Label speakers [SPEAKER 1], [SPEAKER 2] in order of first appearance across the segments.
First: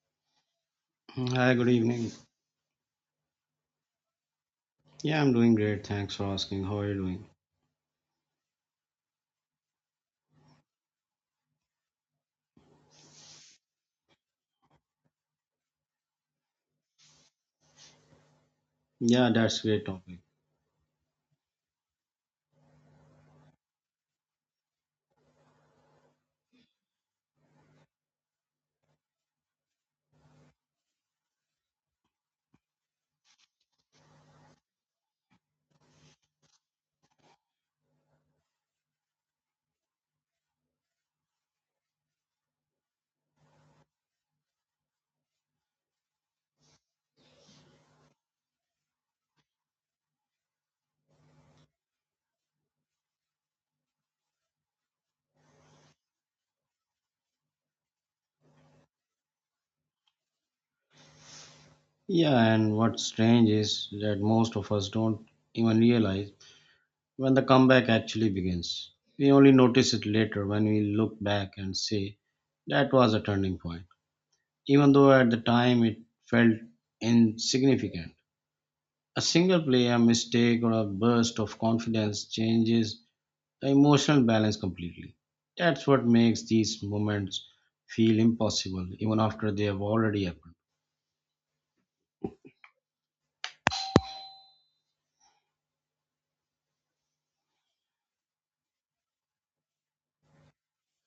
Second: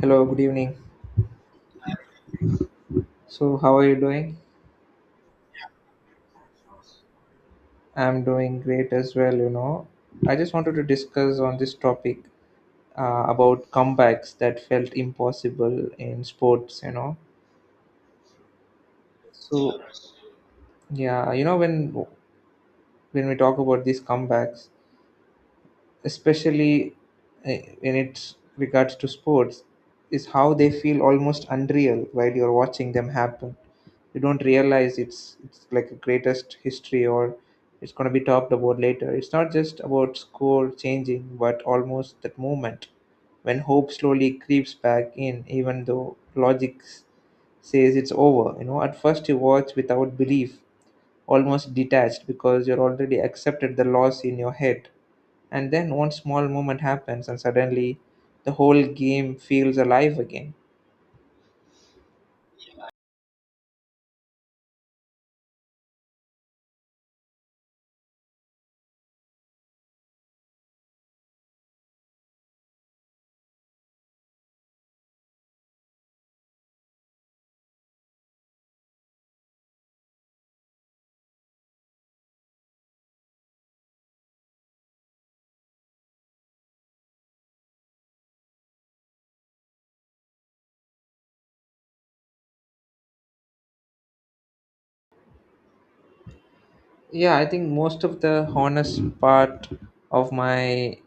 [SPEAKER 1] Hello, good evening.
[SPEAKER 2] Hi, good evening.
[SPEAKER 1] So, how are you doing?
[SPEAKER 2] Yeah, I'm doing great. Thanks for asking. How are you doing?
[SPEAKER 1] I'm doing great as well, you know. I just wanted to discuss on this topic about comebacks that felt impossible in sports, you know.
[SPEAKER 2] Yeah, that's a
[SPEAKER 1] So,
[SPEAKER 2] great topic.
[SPEAKER 1] yeah, you know when we talk about these comebacks, especially in its regards to sports, is how they feel almost unreal while you're watching them happen. You don't realize it's like a greatest history or it's going to be talked about later. It's not just about score changing, but almost that moment when hope slowly creeps back in, even though says it's over. You know, at first you watch without belief, almost detached because you're already accepted the loss in your head. And then one small moment happens, and suddenly the whole game feels alive again.
[SPEAKER 2] Yeah, and what's strange is that most of us don't even realize when the comeback actually begins. We only notice it later when we look back and say that was a turning point, even though at the time it felt insignificant. A single play, a mistake, or a burst of confidence changes the emotional balance completely. That's what makes these moments feel impossible, even after they have already happened.
[SPEAKER 1] Yeah, I think most of the honest part of my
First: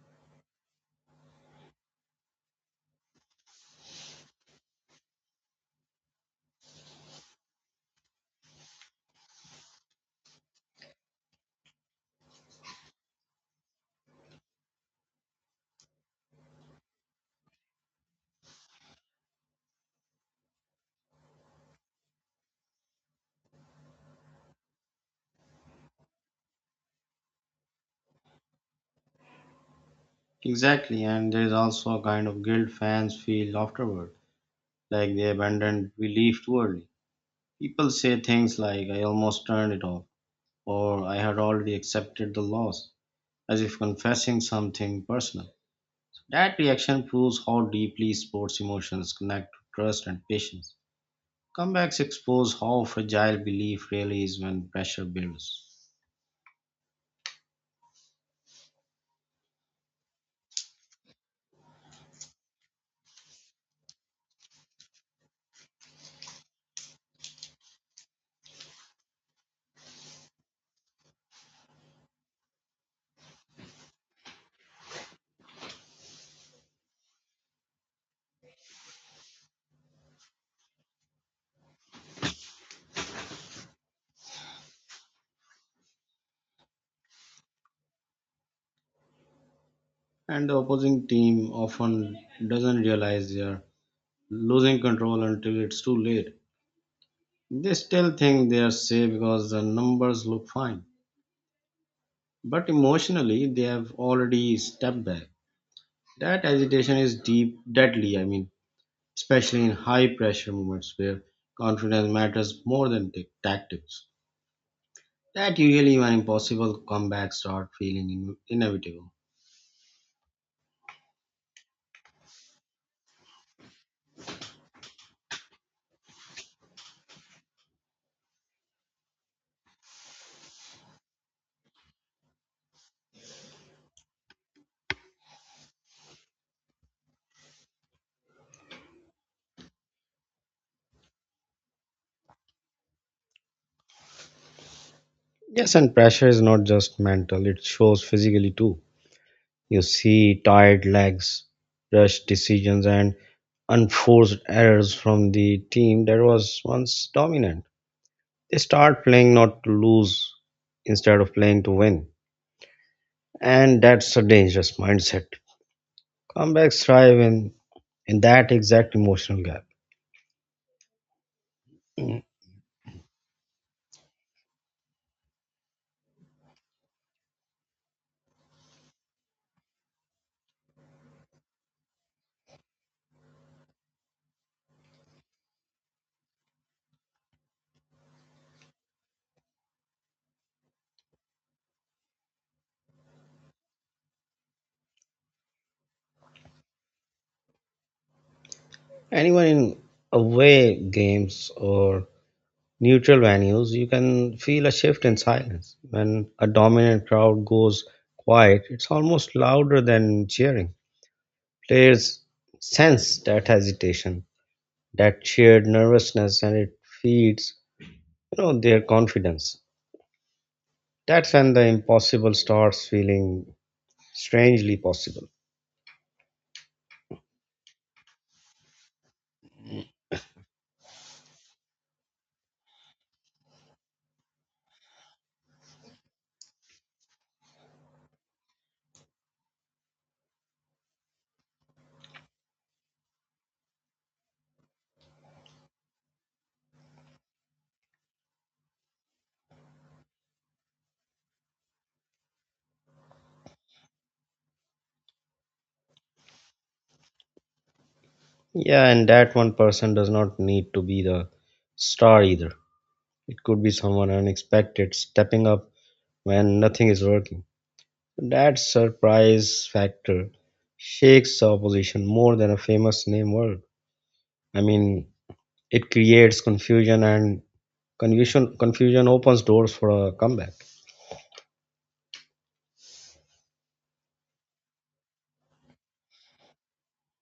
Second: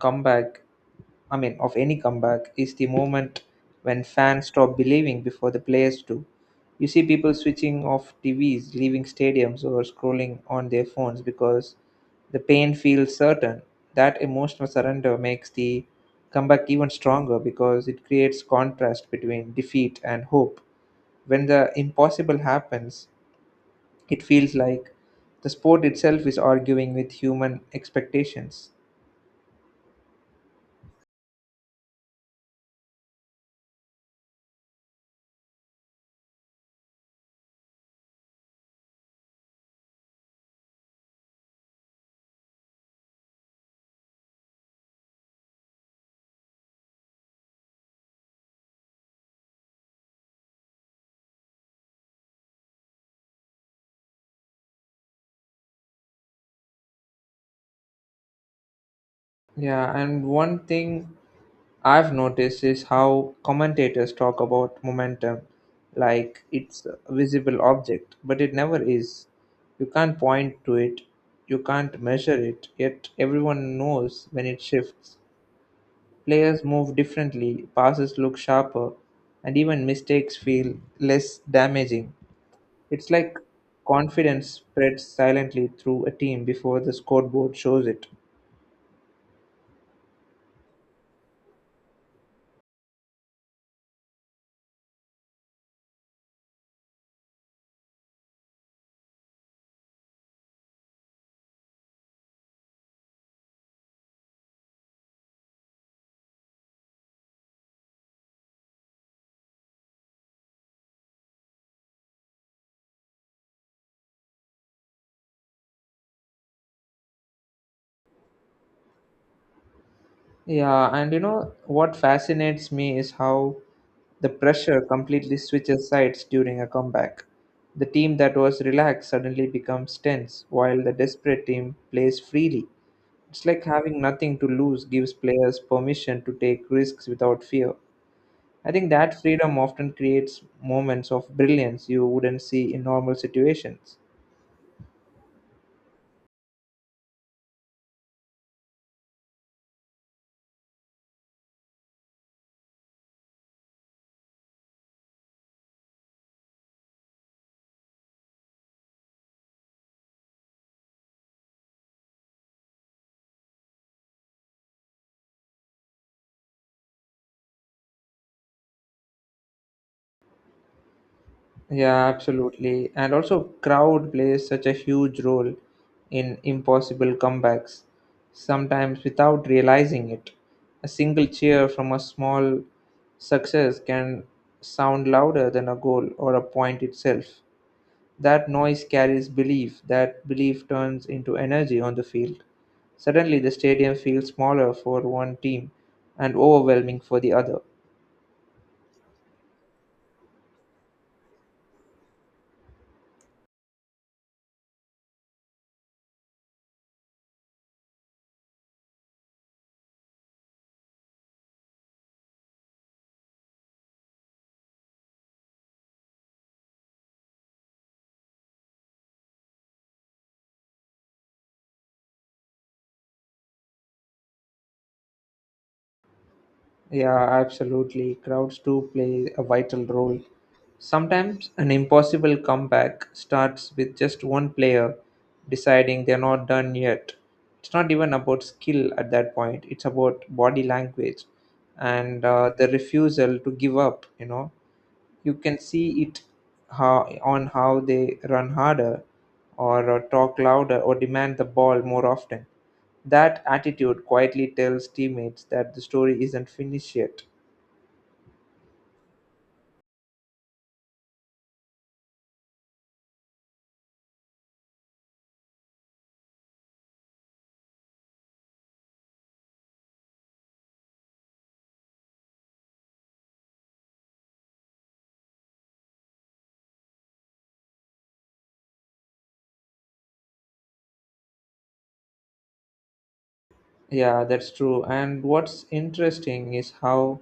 [SPEAKER 1] comeback, I mean, of any comeback is the moment when fans stop believing before the players do. You see people switching off TVs, leaving stadiums, or scrolling on their phones because the pain feels certain. That emotional surrender makes the comeback even stronger because it creates contrast between defeat and hope. When the impossible happens, it feels like the sport itself is arguing with human expectations.
[SPEAKER 2] Exactly, and there is also a kind of guilt fans feel afterward, like they abandoned belief too early. People say things like, I almost turned it off, or I had already accepted the loss, as if confessing something personal. That reaction proves how deeply sports emotions connect to trust and patience. Comebacks expose how fragile belief really is when pressure builds.
[SPEAKER 1] Yeah, and one thing I've noticed is how commentators talk about momentum like it's a visible object, but it never is. You can't point to it, you can't measure it, yet everyone knows when it shifts. Players move differently, passes look sharper, and even mistakes feel less damaging. It's like confidence spreads silently through a team before the scoreboard shows it.
[SPEAKER 2] And the opposing team often doesn't realize they're losing control until it's too late. They still think they're safe because the numbers look fine. But emotionally, they have already stepped back. That agitation is deep, deadly, I mean, especially in high pressure moments where confidence matters more than tactics. That usually when impossible comebacks start feeling inevitable.
[SPEAKER 1] Yeah, and you know what fascinates me is how the pressure completely switches sides during a comeback. The team that was relaxed suddenly becomes tense, while the desperate team plays freely. It's like having nothing to lose gives players permission to take risks without fear. I think that freedom often creates moments of brilliance you wouldn't see in normal situations.
[SPEAKER 2] Yes, and pressure is not just mental, it shows physically too. You see tired legs, rushed decisions, and unforced errors from the team that was once dominant. They start playing not to lose instead of playing to win. And that's a dangerous mindset. Comebacks thrive in that exact emotional gap.
[SPEAKER 1] Yeah,
[SPEAKER 2] Hmm.
[SPEAKER 1] absolutely. And also, crowd plays such a huge role in impossible comebacks, sometimes without realizing it. A single cheer from a small success can sound louder than a goal or a point itself. That noise carries belief, that belief turns into energy on the field. Suddenly, the stadium feels smaller for one team and overwhelming for the other.
[SPEAKER 2] Anyone in away games or neutral venues, you can feel a shift in silence. When a dominant crowd goes quiet, it's almost louder than cheering. Players sense that hesitation, that shared nervousness, and it feeds, you know, their confidence. That's when the impossible starts feeling strangely possible.
[SPEAKER 1] Yeah, absolutely. Crowds do play a vital role. Sometimes an impossible comeback starts with just one player deciding they're not done yet. It's not even about skill at that point, it's about body language and the refusal to give up, you know. You can see it how on how they run harder or talk louder or demand the ball more often. That attitude quietly tells teammates that the story isn't finished yet.
[SPEAKER 2] Yeah, and that one person does not need to be the star either. It could be someone unexpected stepping up when nothing is working. That surprise factor shakes the opposition more than a famous name word. I mean, it creates confusion and confusion opens doors for a comeback.
[SPEAKER 1] Yeah, that's true. And what's interesting is how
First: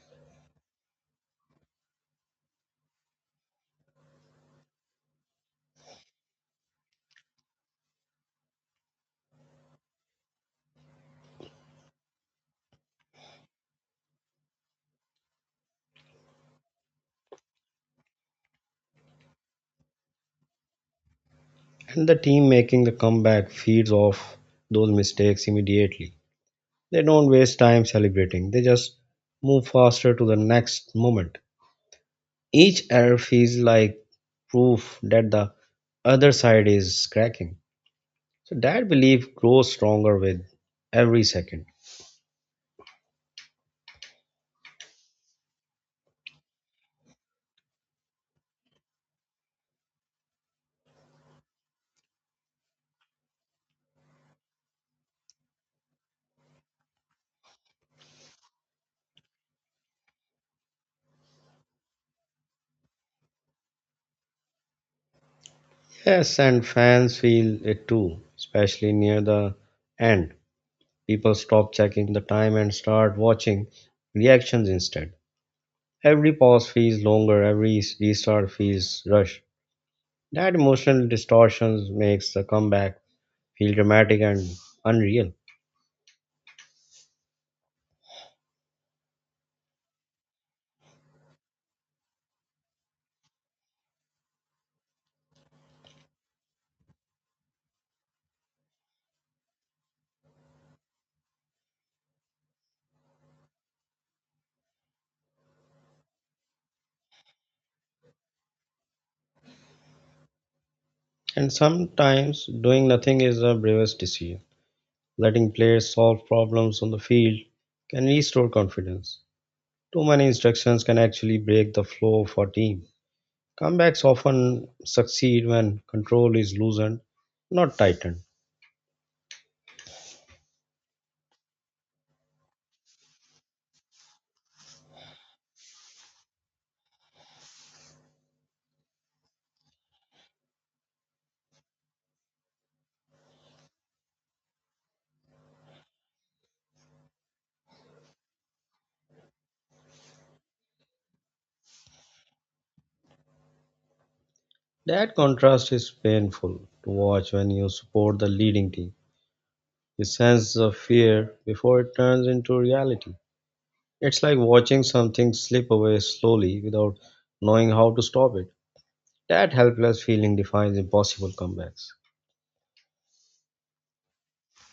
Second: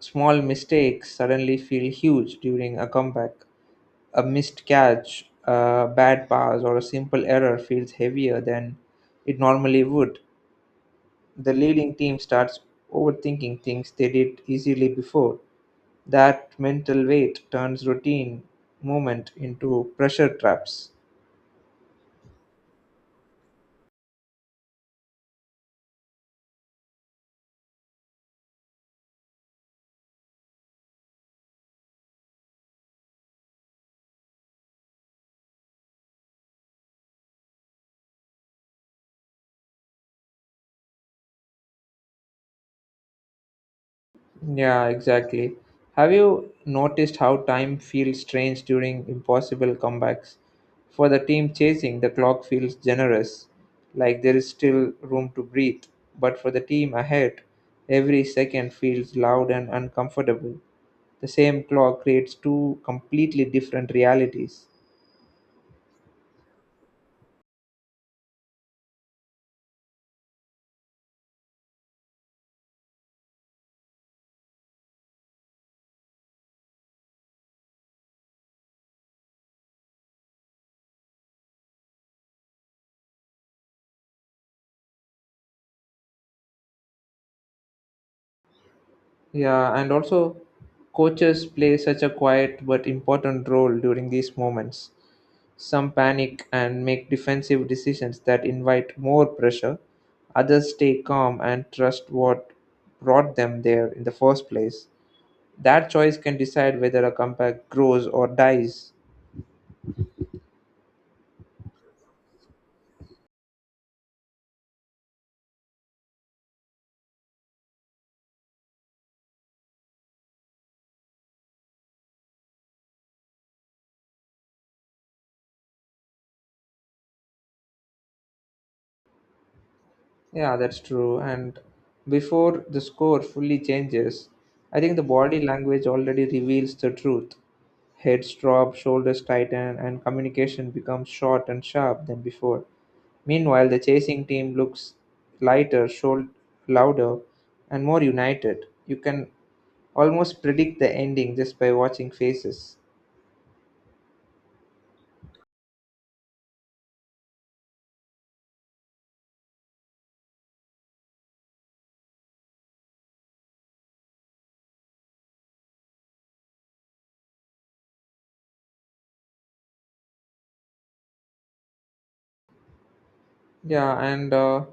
[SPEAKER 1] small mistakes suddenly feel huge during a comeback. A missed catch, a bad pass, or a simple error feels heavier than it normally would. The leading team starts overthinking things they did easily before. That mental weight turns routine movement into pressure traps.
[SPEAKER 2] And the team making the comeback feeds off those mistakes immediately. They don't waste time celebrating. They just move faster to the next moment. Each error feels like proof that the other side is cracking. So that belief grows stronger with every second.
[SPEAKER 1] Yeah, exactly. Have you noticed how time feels strange during impossible comebacks? For the team chasing, the clock feels generous, like there is still room to breathe. But for the team ahead, every second feels loud and uncomfortable. The same clock creates two completely different realities.
[SPEAKER 2] Yes, and fans feel it too, especially near the end. People stop checking the time and start watching reactions instead. Every pause feels longer, every restart feels rushed. That emotional distortion makes the comeback feel dramatic and unreal.
[SPEAKER 1] Yeah, and also coaches play such a quiet but important role during these moments. Some panic and make defensive decisions that invite more pressure. Others stay calm and trust what brought them there in the first place. That choice can decide whether a comeback grows or dies.
[SPEAKER 2] And sometimes doing nothing is the bravest decision. Letting players solve problems on the field can restore confidence. Too many instructions can actually break the flow of a team. Comebacks often succeed when control is loosened, not tightened.
[SPEAKER 1] Yeah, that's true. And before the score fully changes, I think the body language already reveals the truth. Heads drop, shoulders tighten, and communication becomes short and sharp than before. Meanwhile, the chasing team looks lighter, should louder, and more united. You can almost predict the ending just by watching faces.
[SPEAKER 2] That contrast is painful to watch when you support the leading team. You sense the fear before it turns into reality. It's like watching something slip away slowly without knowing how to stop it. That helpless feeling defines impossible comebacks.
[SPEAKER 1] Yeah, and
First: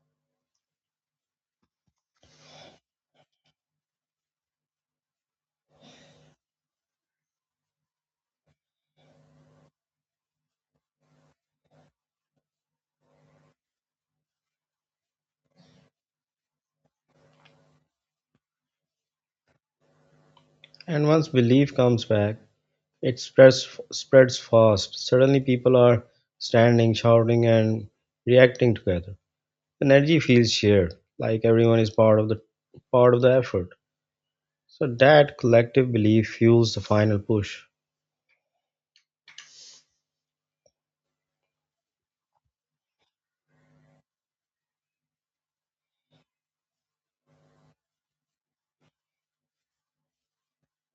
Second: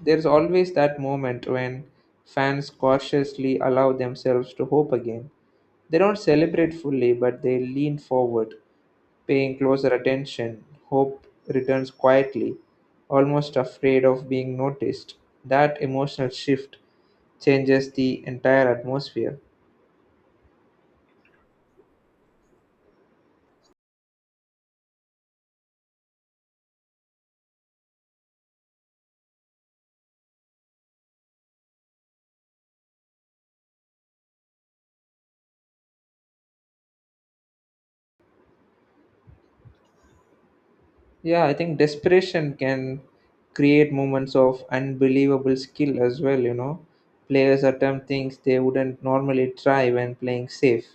[SPEAKER 1] there's always that moment when fans cautiously allow themselves to hope again. They don't celebrate fully, but they lean forward, paying closer attention. Hope returns quietly, almost afraid of being noticed. That emotional shift changes the entire atmosphere.
[SPEAKER 2] And once belief comes back, it spreads fast. Suddenly people are standing, shouting and reacting together. Energy feels shared, like everyone is part of the effort so that collective belief fuels the final push.
[SPEAKER 1] Yeah, I think desperation can create moments of unbelievable skill as well, you know. Players attempt things they wouldn't normally try when playing safe.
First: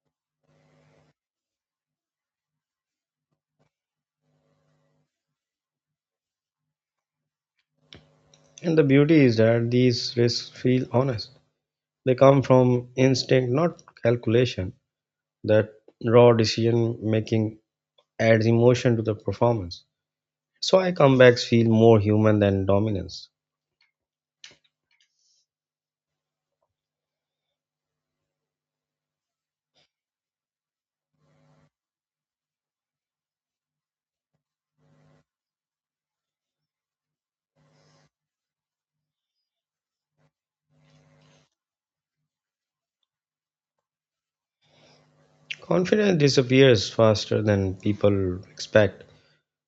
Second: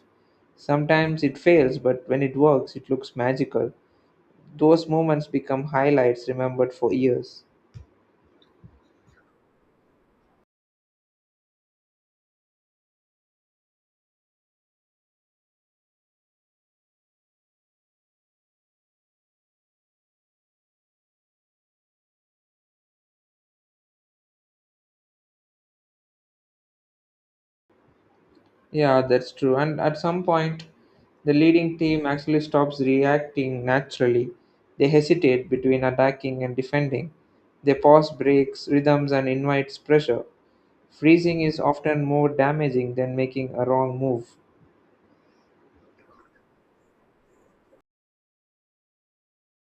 [SPEAKER 1] Sometimes it fails, but when it works, it looks magical. Those moments become highlights remembered for years.
[SPEAKER 2] And the beauty is that these risks feel honest. They come from instinct, not calculation. That raw decision making adds emotion to the performance. So I comebacks feel more human than dominance.
[SPEAKER 1] Yeah, that's true. And at some point, the leading team actually stops reacting naturally. They hesitate between attacking and defending. They pause breaks, rhythms, and invites pressure. Freezing is often more damaging than making a wrong move.
[SPEAKER 2] Confidence disappears faster than people expect.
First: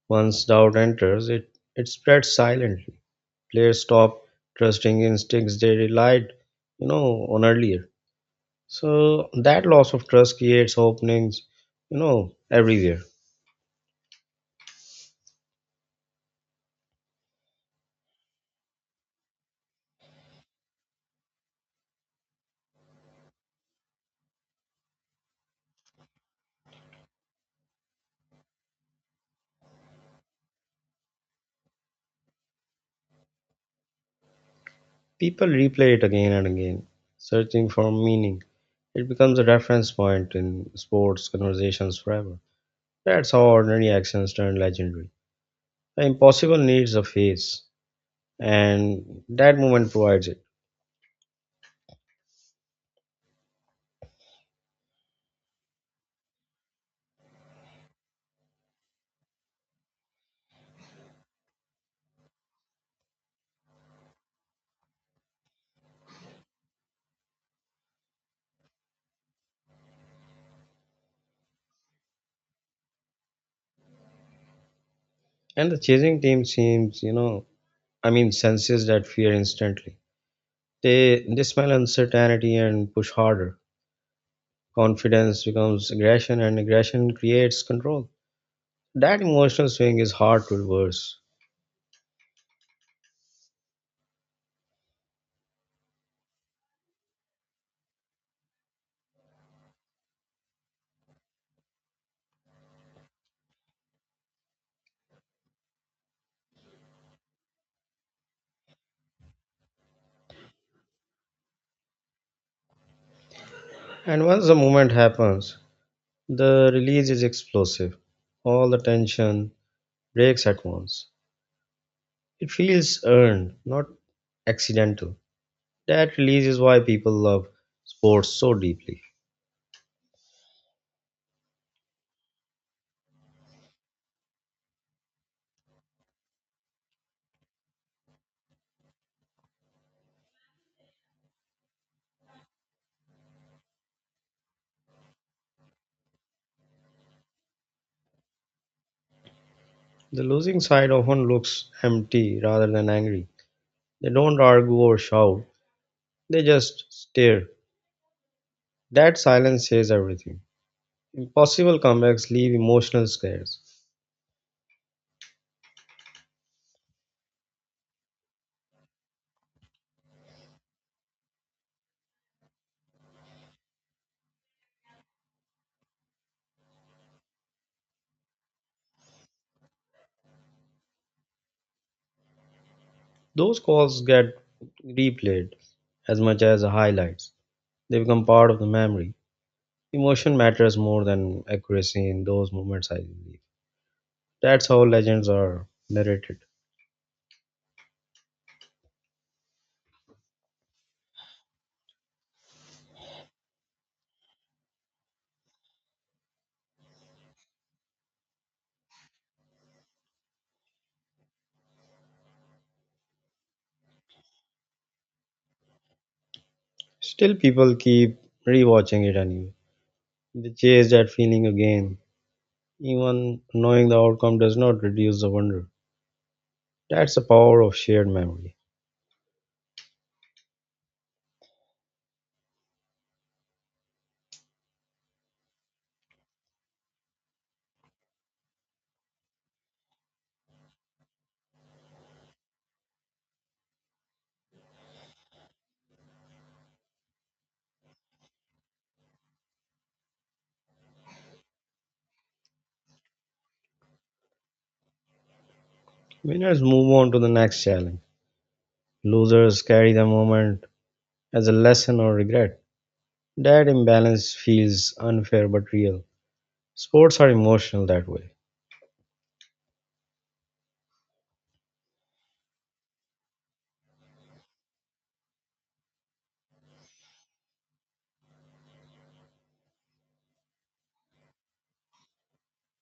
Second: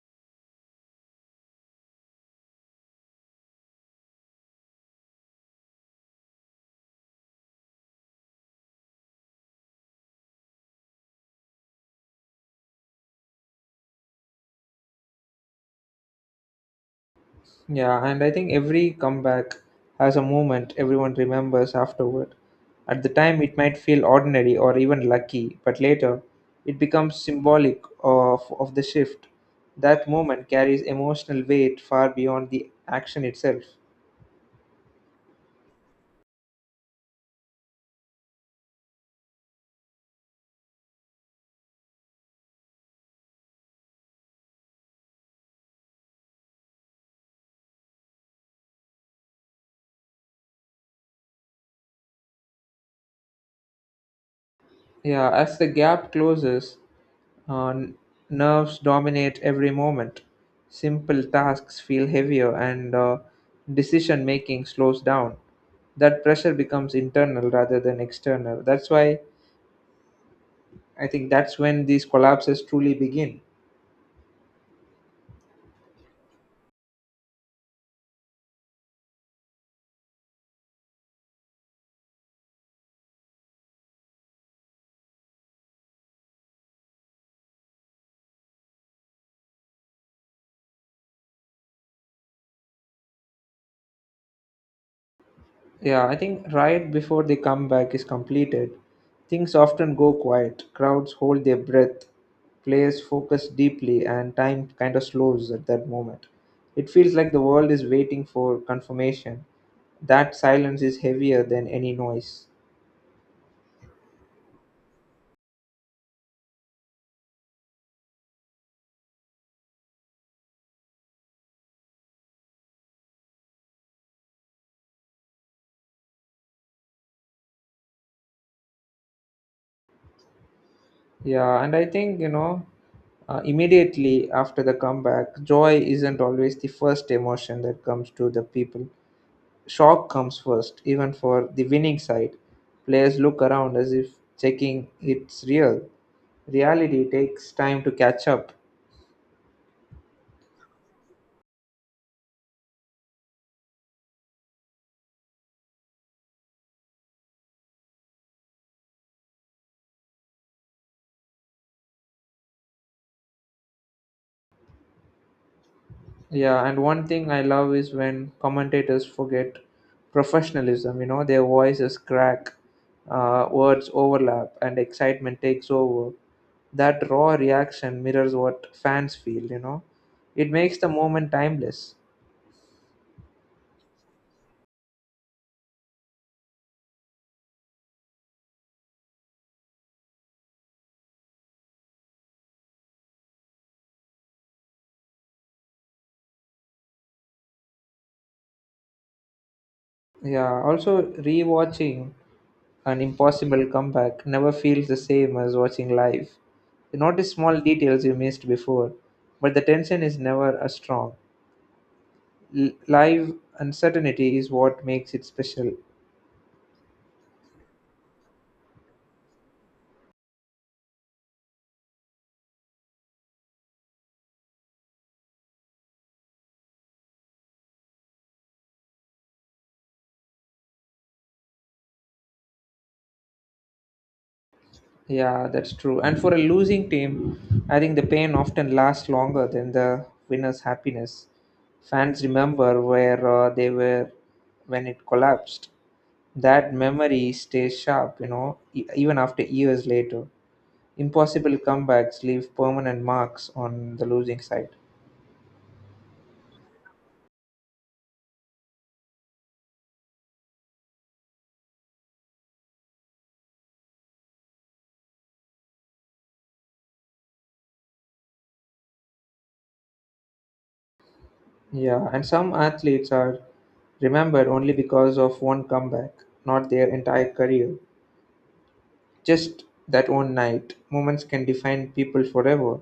[SPEAKER 2] Once doubt enters it, spreads silently. Players stopped trusting instincts they relied, you know, on earlier. So that loss of trust creates openings, you know, everywhere.
[SPEAKER 1] Yeah, and I think every comeback has a moment everyone remembers afterward. At the time, it might feel ordinary or even lucky, but later, it becomes symbolic of the shift. That moment carries emotional weight far beyond the action itself.
[SPEAKER 2] People replay it again and again, searching for meaning. It becomes a reference point in sports conversations forever. That's how ordinary actions turn legendary. The impossible needs a face, and that moment provides it.
[SPEAKER 1] Yeah, as the gap closes, Uh, n- nerves dominate every moment. Simple tasks feel heavier and decision making slows down. That pressure becomes internal rather than external. That's why I think that's when these collapses truly begin.
[SPEAKER 2] And the chasing team seems, you know, I mean, senses that fear instantly. They smell uncertainty and push harder. Confidence becomes aggression, and aggression creates control. That emotional swing is hard to reverse.
[SPEAKER 1] Yeah, I think right before the comeback is completed, things often go quiet. Crowds hold their breath, players focus deeply, and time kind of slows at that moment. It feels like the world is waiting for confirmation. That silence is heavier than any noise.
[SPEAKER 2] And once the movement happens, the release is explosive. All the tension breaks at once. It feels earned, not accidental. That release is why people love sports so deeply.
[SPEAKER 1] Yeah, and I think, you know, immediately after the comeback, joy isn't always the first emotion that comes to the people. Shock comes first, even for the winning side. Players look around as if checking it's real. Reality takes time to catch up.
[SPEAKER 2] The losing side often looks empty rather than angry. They don't argue or shout, they just stare. That silence says everything. Impossible comebacks leave emotional scares.
[SPEAKER 1] Yeah, and one thing I love is when commentators forget professionalism, you know, their voices crack, words overlap, and excitement takes over. That raw reaction mirrors what fans feel, you know. It makes the moment timeless.
[SPEAKER 2] Those calls get replayed as much as the highlights. They become part of the memory. Emotion matters more than accuracy in those moments, I believe. That's how legends are narrated.
[SPEAKER 1] Yeah, also rewatching. An impossible comeback never feels the same as watching live. You notice small details you missed before, but the tension is never as strong. Live uncertainty is what makes it special.
[SPEAKER 2] Still, people keep rewatching it anyway. They chase that feeling again, even knowing the outcome does not reduce the wonder. That's the power of shared memory.
[SPEAKER 1] Yeah, that's true. And for a losing team, I think the pain often lasts longer than the winner's happiness. Fans remember where they were when it collapsed. That memory stays sharp, you know, even after years later. Impossible comebacks leave permanent marks on the losing side.
[SPEAKER 2] Winners move on to the next challenge. Losers carry the moment as a lesson or regret. That imbalance feels unfair but real. Sports are emotional that way,
[SPEAKER 1] Yeah, and some athletes are remembered only because of one comeback, not their entire career. Just that one night. Moments can define people forever.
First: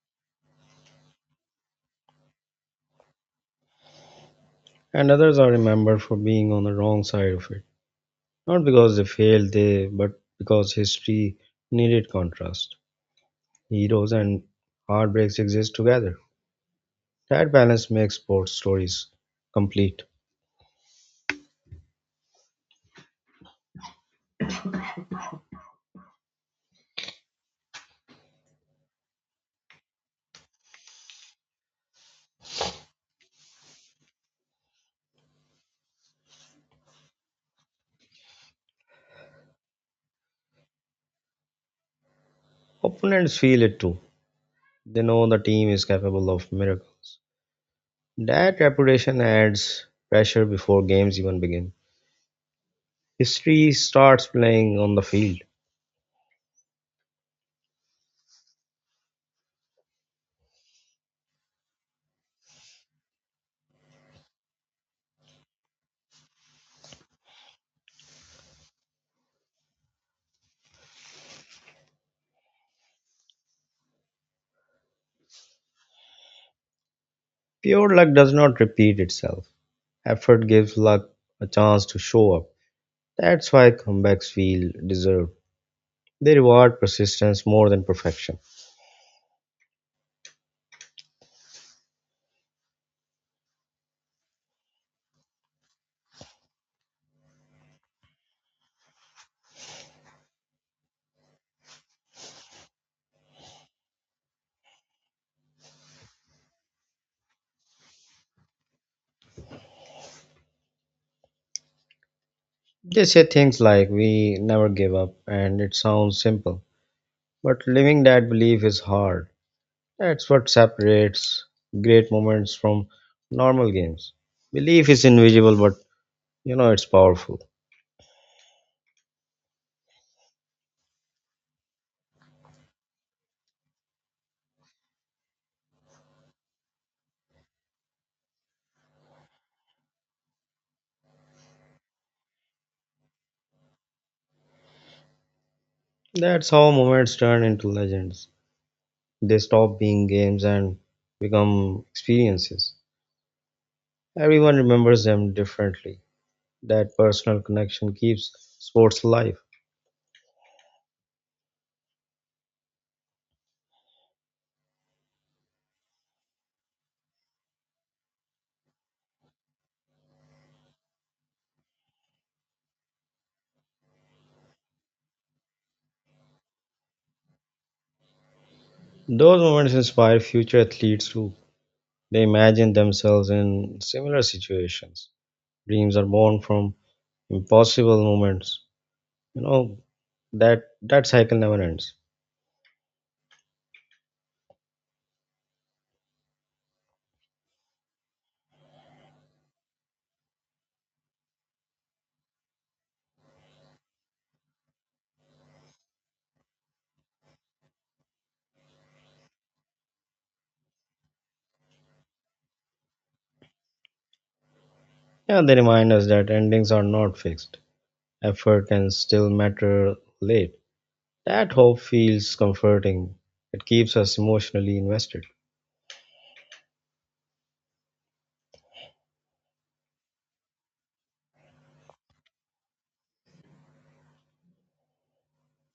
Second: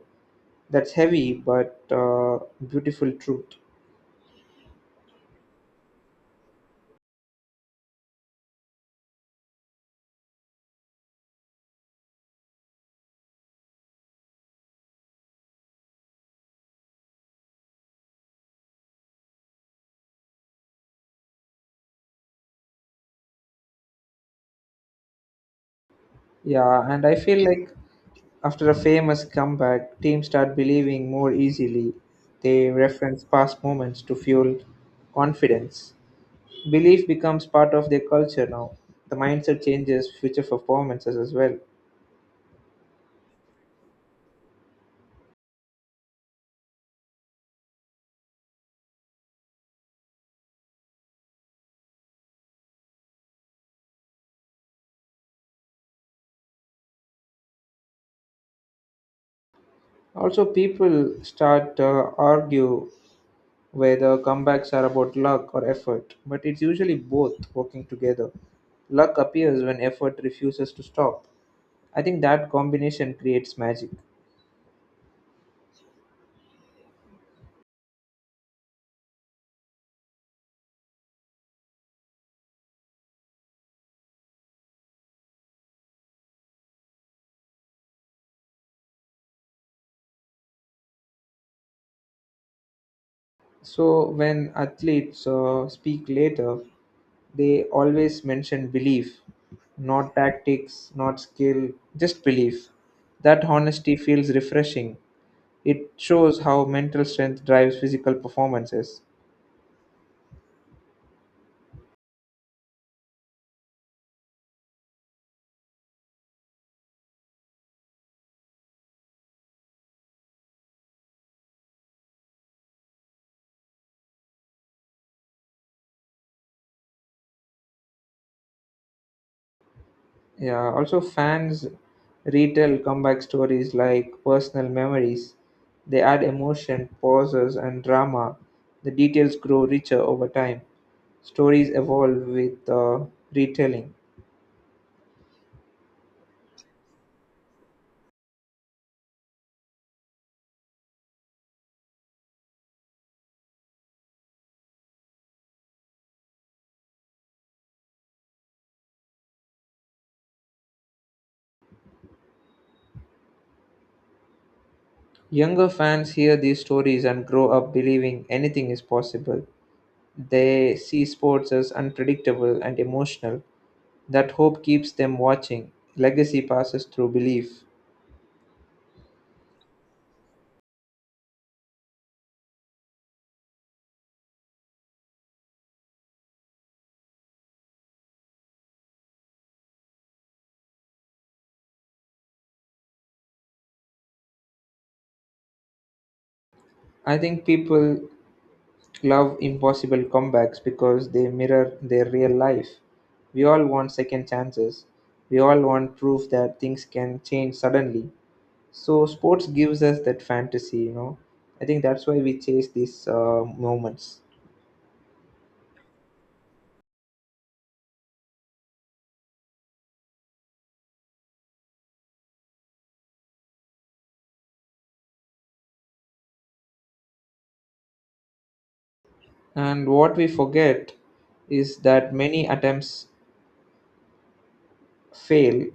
[SPEAKER 1] That's heavy but beautiful truth.
[SPEAKER 2] and others are remembered for being on the wrong side of it. Not because they failed, they but because history needed contrast. Heroes and heartbreaks exist together. That balance makes sports stories complete.
[SPEAKER 1] Yeah, and I feel like after a famous comeback, teams start believing more easily. They reference past moments to fuel confidence. Belief becomes part of their culture now. The mindset changes future performances as well.
[SPEAKER 2] Opponents feel it too. They know the team is capable of miracles. That reputation adds pressure before games even begin. History starts playing on the field.
[SPEAKER 1] Also, people start argue whether comebacks are about luck or effort, but it's usually both working together. Luck appears when effort refuses to stop. I think that combination creates magic.
[SPEAKER 2] Pure luck does not repeat itself. Effort gives luck a chance to show up. That's why comebacks feel deserved. They reward persistence more than perfection.
[SPEAKER 1] So when athletes speak later, they always mention belief, not tactics, not skill, just belief. That honesty feels refreshing. It shows how mental strength drives physical performances.
[SPEAKER 2] They say things like, We never give up, and it sounds simple. But living that belief is hard. That's what separates great moments from normal games. Belief is invisible, but you know it's powerful.
[SPEAKER 1] Yeah, also fans retell comeback stories like personal memories. They add emotion, pauses, and drama. The details grow richer over time. Stories evolve with retelling.
[SPEAKER 2] That's how moments turn into legends. They stop being games and become experiences. Everyone remembers them differently. That personal connection keeps sports alive.
[SPEAKER 1] Younger fans hear these stories and grow up believing anything is possible. They see sports as unpredictable and emotional. That hope keeps them watching. Legacy passes through belief.
[SPEAKER 2] Those moments inspire future athletes too. They imagine themselves in similar situations. Dreams are born from impossible moments. You know that cycle never ends.
[SPEAKER 1] I think people love impossible comebacks because they mirror their real life. We all want second chances. We all want proof that things can change suddenly. So sports gives us that fantasy, you know. I think that's why we chase these moments.
[SPEAKER 2] Yeah, they remind us that endings are not fixed. Effort can still matter late. That hope feels comforting. It keeps us emotionally invested.
[SPEAKER 1] And what we forget is that many attempts fail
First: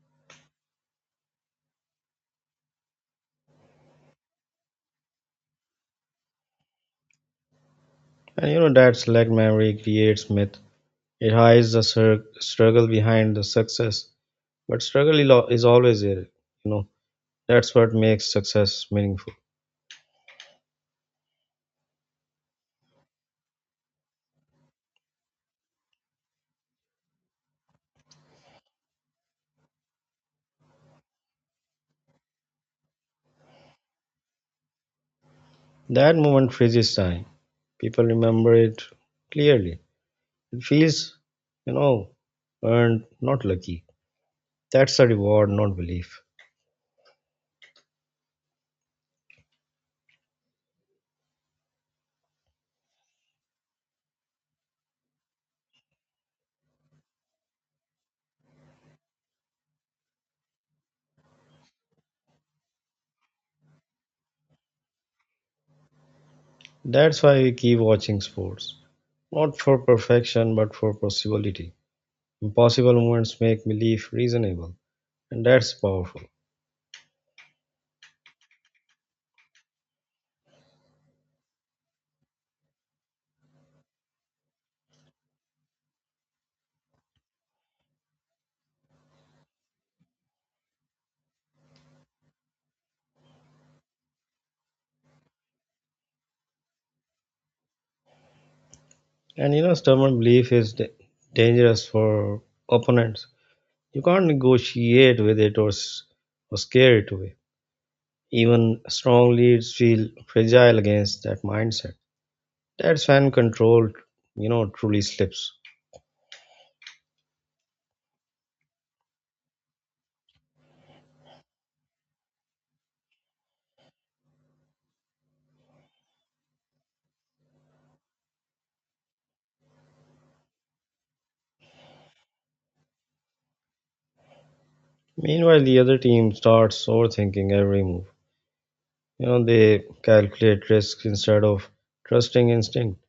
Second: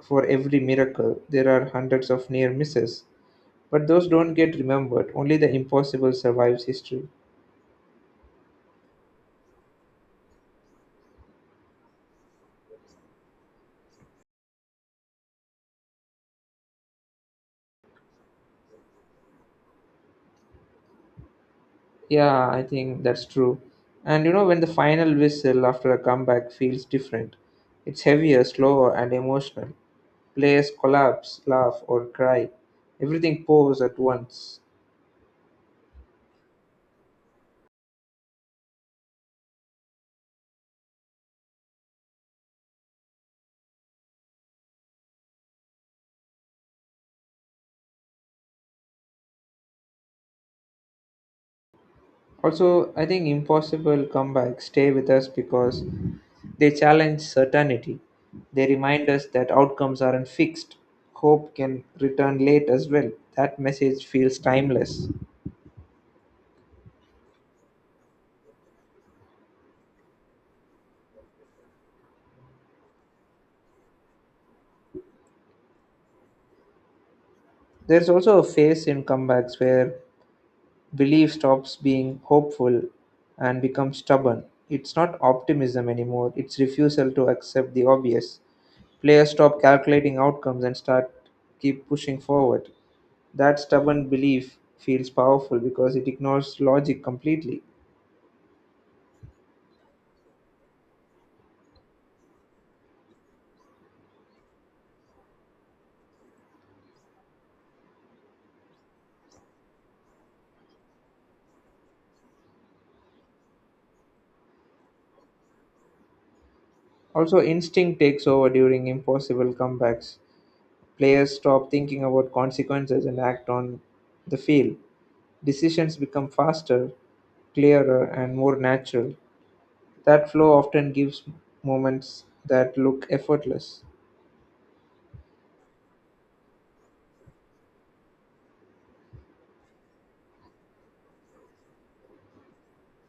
[SPEAKER 1] for every miracle. There are hundreds of near misses, but those don't get remembered. Only the impossible survives history.
[SPEAKER 2] And you know that select memory creates myth. It hides the struggle behind the success, but struggle is always there. You know that's what makes success meaningful.
[SPEAKER 1] Yeah, I think that's true. And you know, when the final whistle after a comeback feels different, it's heavier, slower, and emotional. Players collapse, laugh, or cry. Everything pours at once.
[SPEAKER 2] That moment freezes time. People remember it clearly. It feels, you know, earned, not lucky. That's a reward, not belief.
[SPEAKER 1] Also, I think impossible comebacks stay with us because they challenge certainty. They remind us that outcomes aren't fixed. Hope can return late as well. That message feels timeless.
[SPEAKER 2] That's why we keep watching sports, not for perfection, but for possibility. Impossible moments make belief reasonable, and that's powerful.
[SPEAKER 1] There's also a phase in comebacks where belief stops being hopeful and becomes stubborn. It's not optimism anymore, it's refusal to accept the obvious. Players stop calculating outcomes and start keep pushing forward. That stubborn belief feels powerful because it ignores logic completely.
[SPEAKER 2] And you know, stubborn belief is dangerous for opponents. You can't negotiate with it, or scare it away. Even strong leads feel fragile against that mindset. That's when control, you know, truly slips.
[SPEAKER 1] Also, instinct takes over during impossible comebacks. Players stop thinking about consequences and act on the field. Decisions become faster, clearer, and more natural. That flow often gives moments that look effortless.
[SPEAKER 2] Meanwhile, the other team starts overthinking every move. You know, they calculate risks instead of trusting instinct.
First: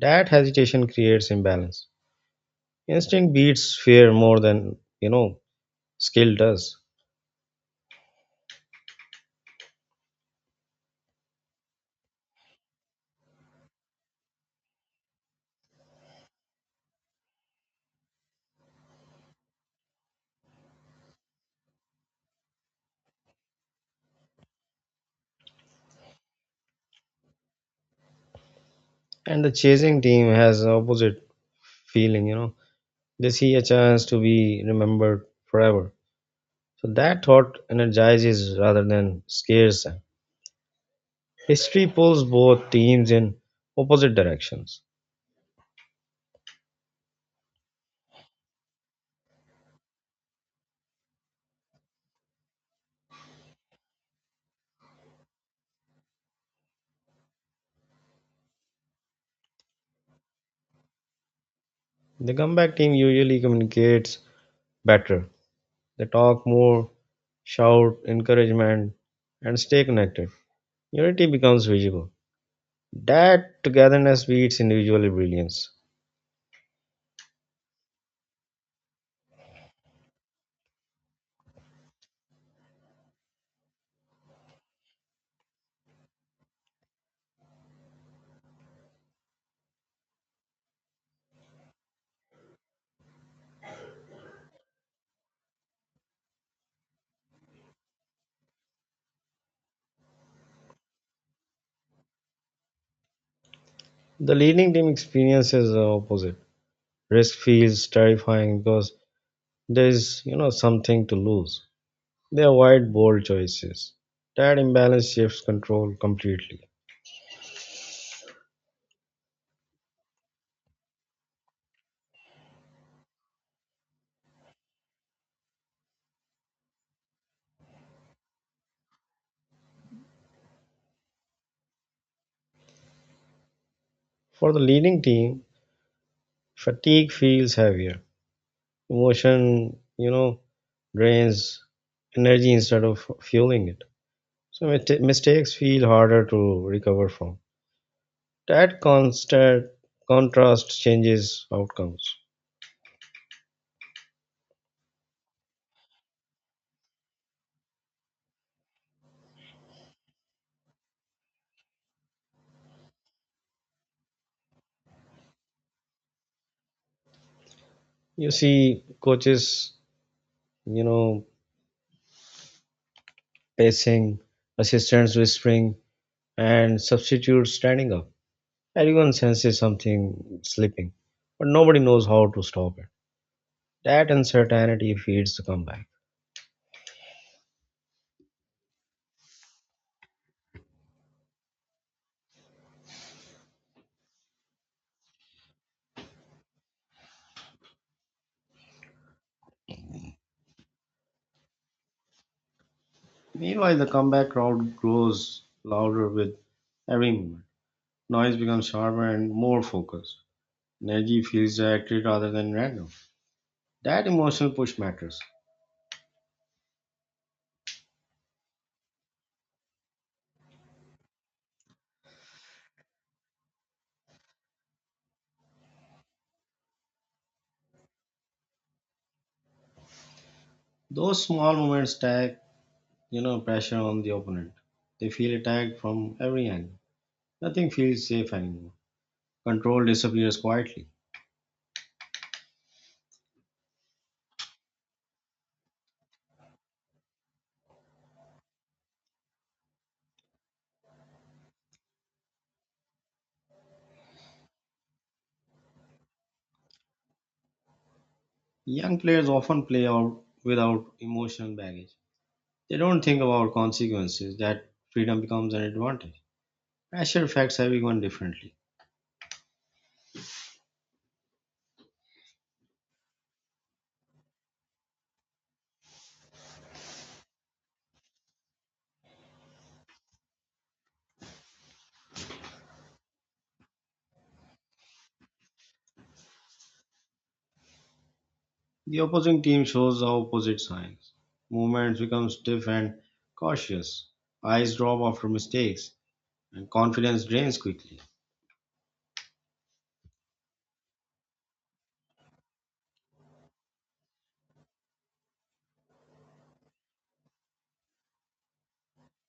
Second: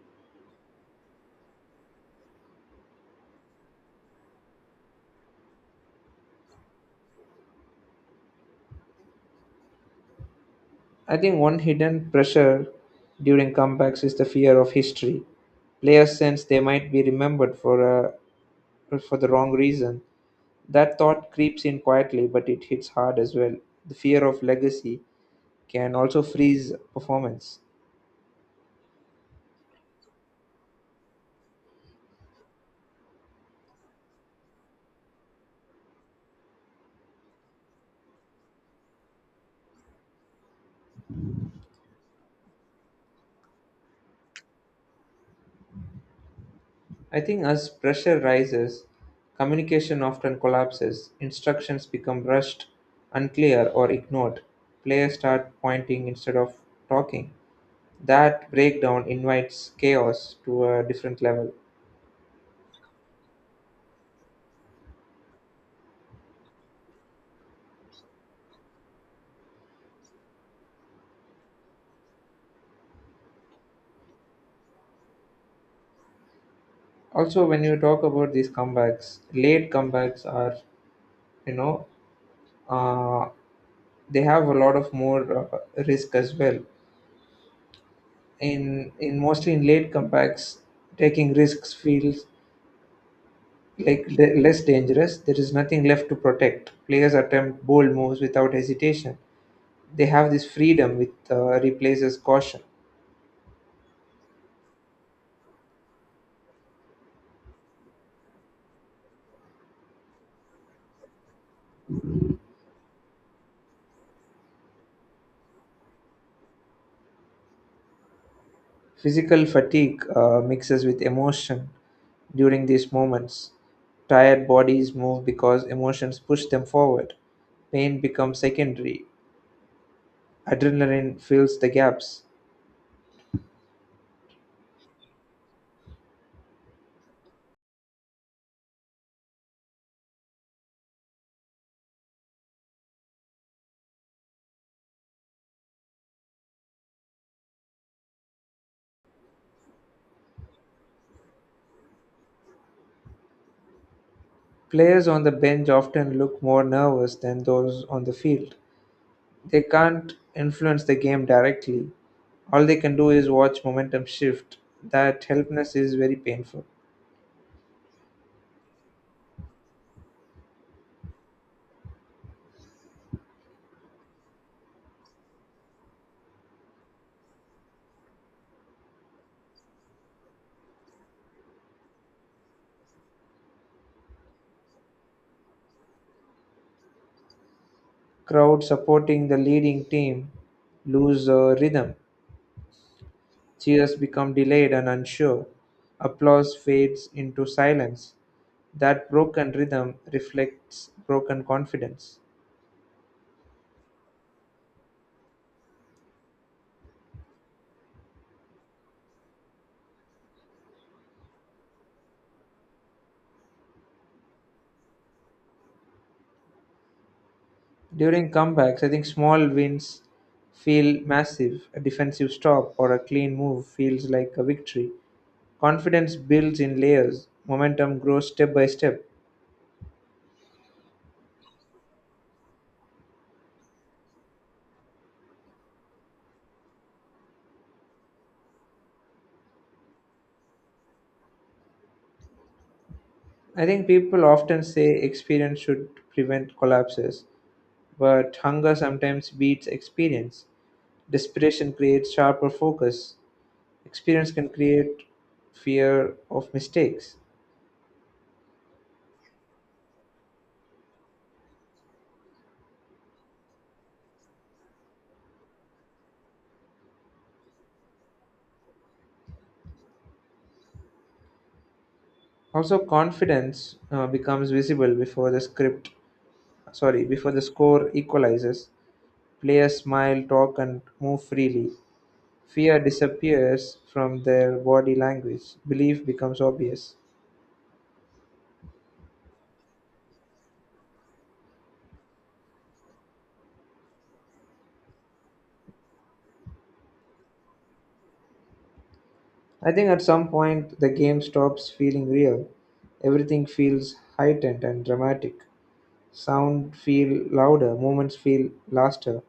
[SPEAKER 2] That hesitation creates imbalance. Instinct beats fear more than, you know, skill does.
[SPEAKER 1] I think one hidden pressure during comebacks is the fear of history. Players sense they might be remembered for for the wrong reason. That thought creeps in quietly, but it hits hard as well. The fear of legacy can also freeze performance.
[SPEAKER 2] And the chasing team has opposite feeling, you know. They see a chance to be remembered forever. So that thought energizes rather than scares them. History pulls both teams in opposite directions.
[SPEAKER 1] I think as pressure rises, communication often collapses, instructions become rushed, unclear, or ignored. Players start pointing instead of talking. That breakdown invites chaos to a different level.
[SPEAKER 2] The comeback team usually communicates better. They talk more, shout encouragement, and stay connected. Unity becomes visible. That togetherness beats individual brilliance.
[SPEAKER 1] Also, when you talk about these comebacks, late comebacks are, you know, uh, they have a lot of more risk as well. In mostly in late comebacks, taking risks feels like less dangerous. There is nothing left to protect. Players attempt bold moves without hesitation. They have this freedom which replaces caution.
[SPEAKER 2] The leading team experiences the opposite. Risk feels terrifying because there is, you know, something to lose. They avoid bold choices. That imbalance shifts control completely.
[SPEAKER 1] Physical fatigue mixes with emotion during these moments. Tired bodies move because emotions push them forward. Pain becomes secondary. Adrenaline fills the gaps.
[SPEAKER 2] For the leading team, fatigue feels heavier. Emotion, you know, drains energy instead of fueling it. So mistakes feel harder to recover from. That constant contrast changes outcomes.
[SPEAKER 1] Players on the bench often look more nervous than those on the field. They can't influence the game directly. All they can do is watch momentum shift. That helplessness is very painful.
[SPEAKER 2] You see coaches, you know, pacing, assistants whispering, and substitutes standing up. Everyone senses something slipping, but nobody knows how to stop it. That uncertainty feeds the comeback.
[SPEAKER 1] Crowd supporting the leading team lose rhythm. Cheers become delayed and unsure. Applause fades into silence. That broken rhythm reflects broken confidence.
[SPEAKER 2] Meanwhile, the comeback crowd grows louder with every movement. Noise becomes sharper and more focused. Energy feels directed rather than random. That emotional push matters.
[SPEAKER 1] During comebacks, I think small wins feel massive. A defensive stop or a clean move feels like a victory. Confidence builds in layers, momentum grows step by step.
[SPEAKER 2] Those small moments stack, you know, pressure on the opponent. They feel attacked from every angle. Nothing feels safe anymore. Control disappears quietly.
[SPEAKER 1] I think people often say experience should prevent collapses, but hunger sometimes beats experience. Desperation creates sharper focus. Experience can create fear of mistakes.
[SPEAKER 2] Young players often play out without emotional baggage. They don't think about consequences, that freedom becomes an advantage. Pressure affects everyone differently.
[SPEAKER 1] Also, confidence becomes visible before the script, sorry, before the score equalizes. Players smile, talk, and move freely. Fear disappears from their body language. Belief becomes obvious.
[SPEAKER 2] The opposing team shows the opposite signs. Movements become stiff and cautious. Eyes drop after mistakes, and confidence drains quickly.
[SPEAKER 1] I think at some point the game stops feeling real. Everything feels heightened and dramatic. Sound feel louder, moments feel laster,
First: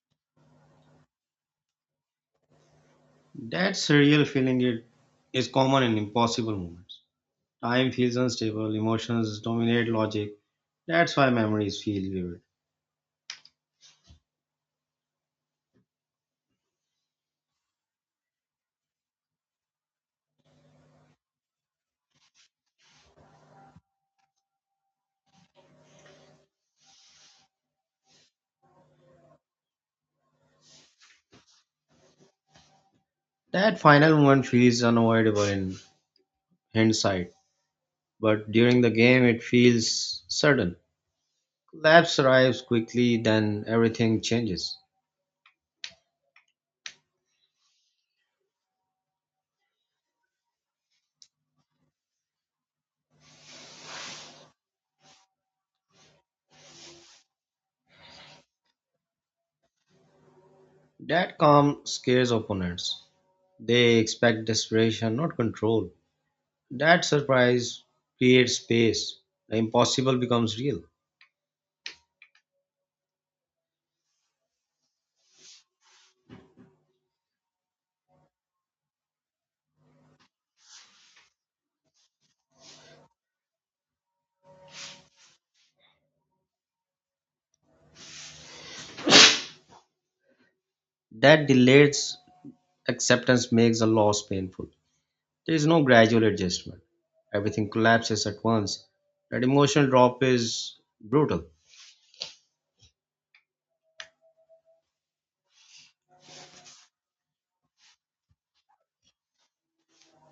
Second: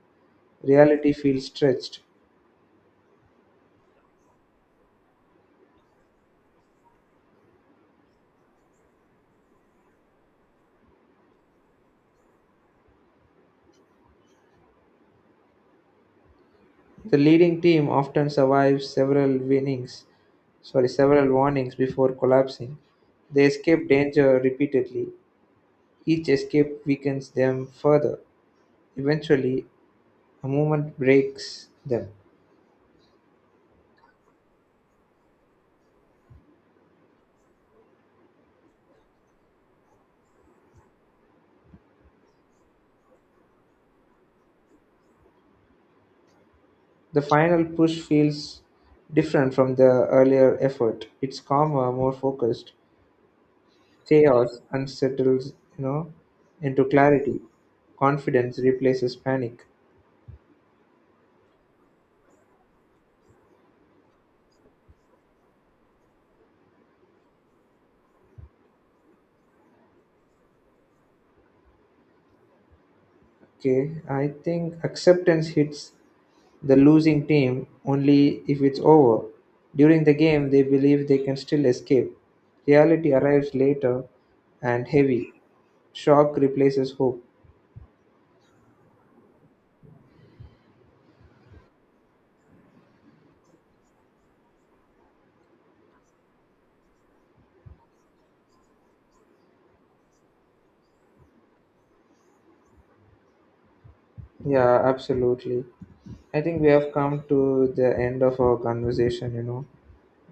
[SPEAKER 1] reality feels stretched.
[SPEAKER 2] That surreal feeling it is common in impossible moments. Time feels unstable, emotions dominate logic. That's why memories feel vivid.
[SPEAKER 1] The leading team often survives several winnings, sorry, several warnings before collapsing. They escape danger repeatedly. Each escape weakens them further. Eventually, a movement breaks them.
[SPEAKER 2] That final moment feels unavoidable in hindsight, but during the game it feels sudden. Labs arrives quickly, then everything changes.
[SPEAKER 1] The final push feels different from the earlier effort. It's calmer, more focused. Chaos unsettles, you know, into clarity. Confidence replaces panic.
[SPEAKER 2] That calm scares opponents. They expect desperation, not control. That surprise creates space. The impossible becomes real.
[SPEAKER 1] Okay, I think acceptance hits the losing team only if it's over. During the game, they believe they can still escape. Reality arrives later and heavy. Shock replaces hope.
[SPEAKER 2] That delayed acceptance makes the loss painful. There is no gradual adjustment. Everything collapses at once. That emotional drop is brutal.
[SPEAKER 1] Yeah, absolutely. I think we have come to the end of our conversation, you know,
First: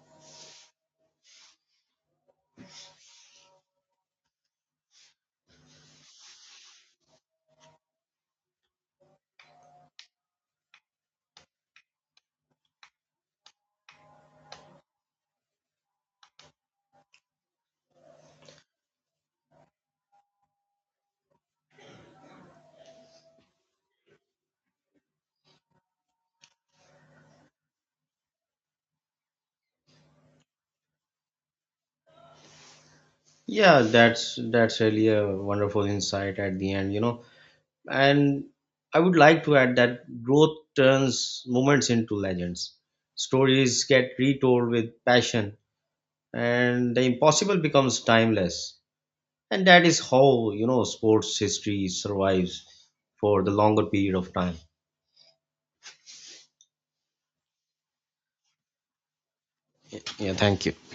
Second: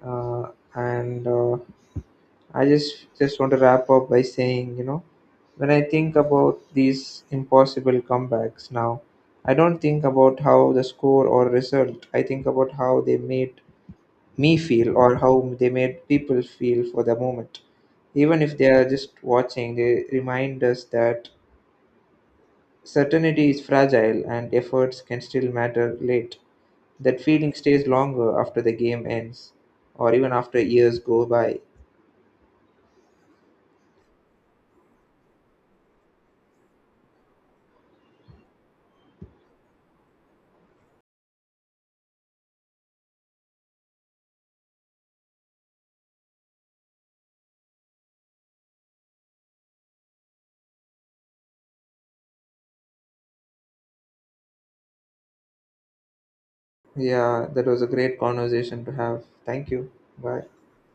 [SPEAKER 1] uh, and I just want to wrap up by saying, you know, when I think about these impossible comebacks now, I don't think about how the score or result. I think about how they made me feel or how they made people feel for the moment. Even if they are just watching, they remind us that certainty is fragile and efforts can still matter late. That feeling stays longer after the game ends or even after years go by.
[SPEAKER 2] Yeah, that's really a wonderful insight at the end, you know. And I would like to add that growth turns moments into legends. Stories get retold with passion, and the impossible becomes timeless. And that is how, you know, sports history survives for the longer period of time.
[SPEAKER 1] Yeah, that was a great conversation to have. Thank you.
[SPEAKER 2] Yeah,
[SPEAKER 1] Bye.
[SPEAKER 2] thank you.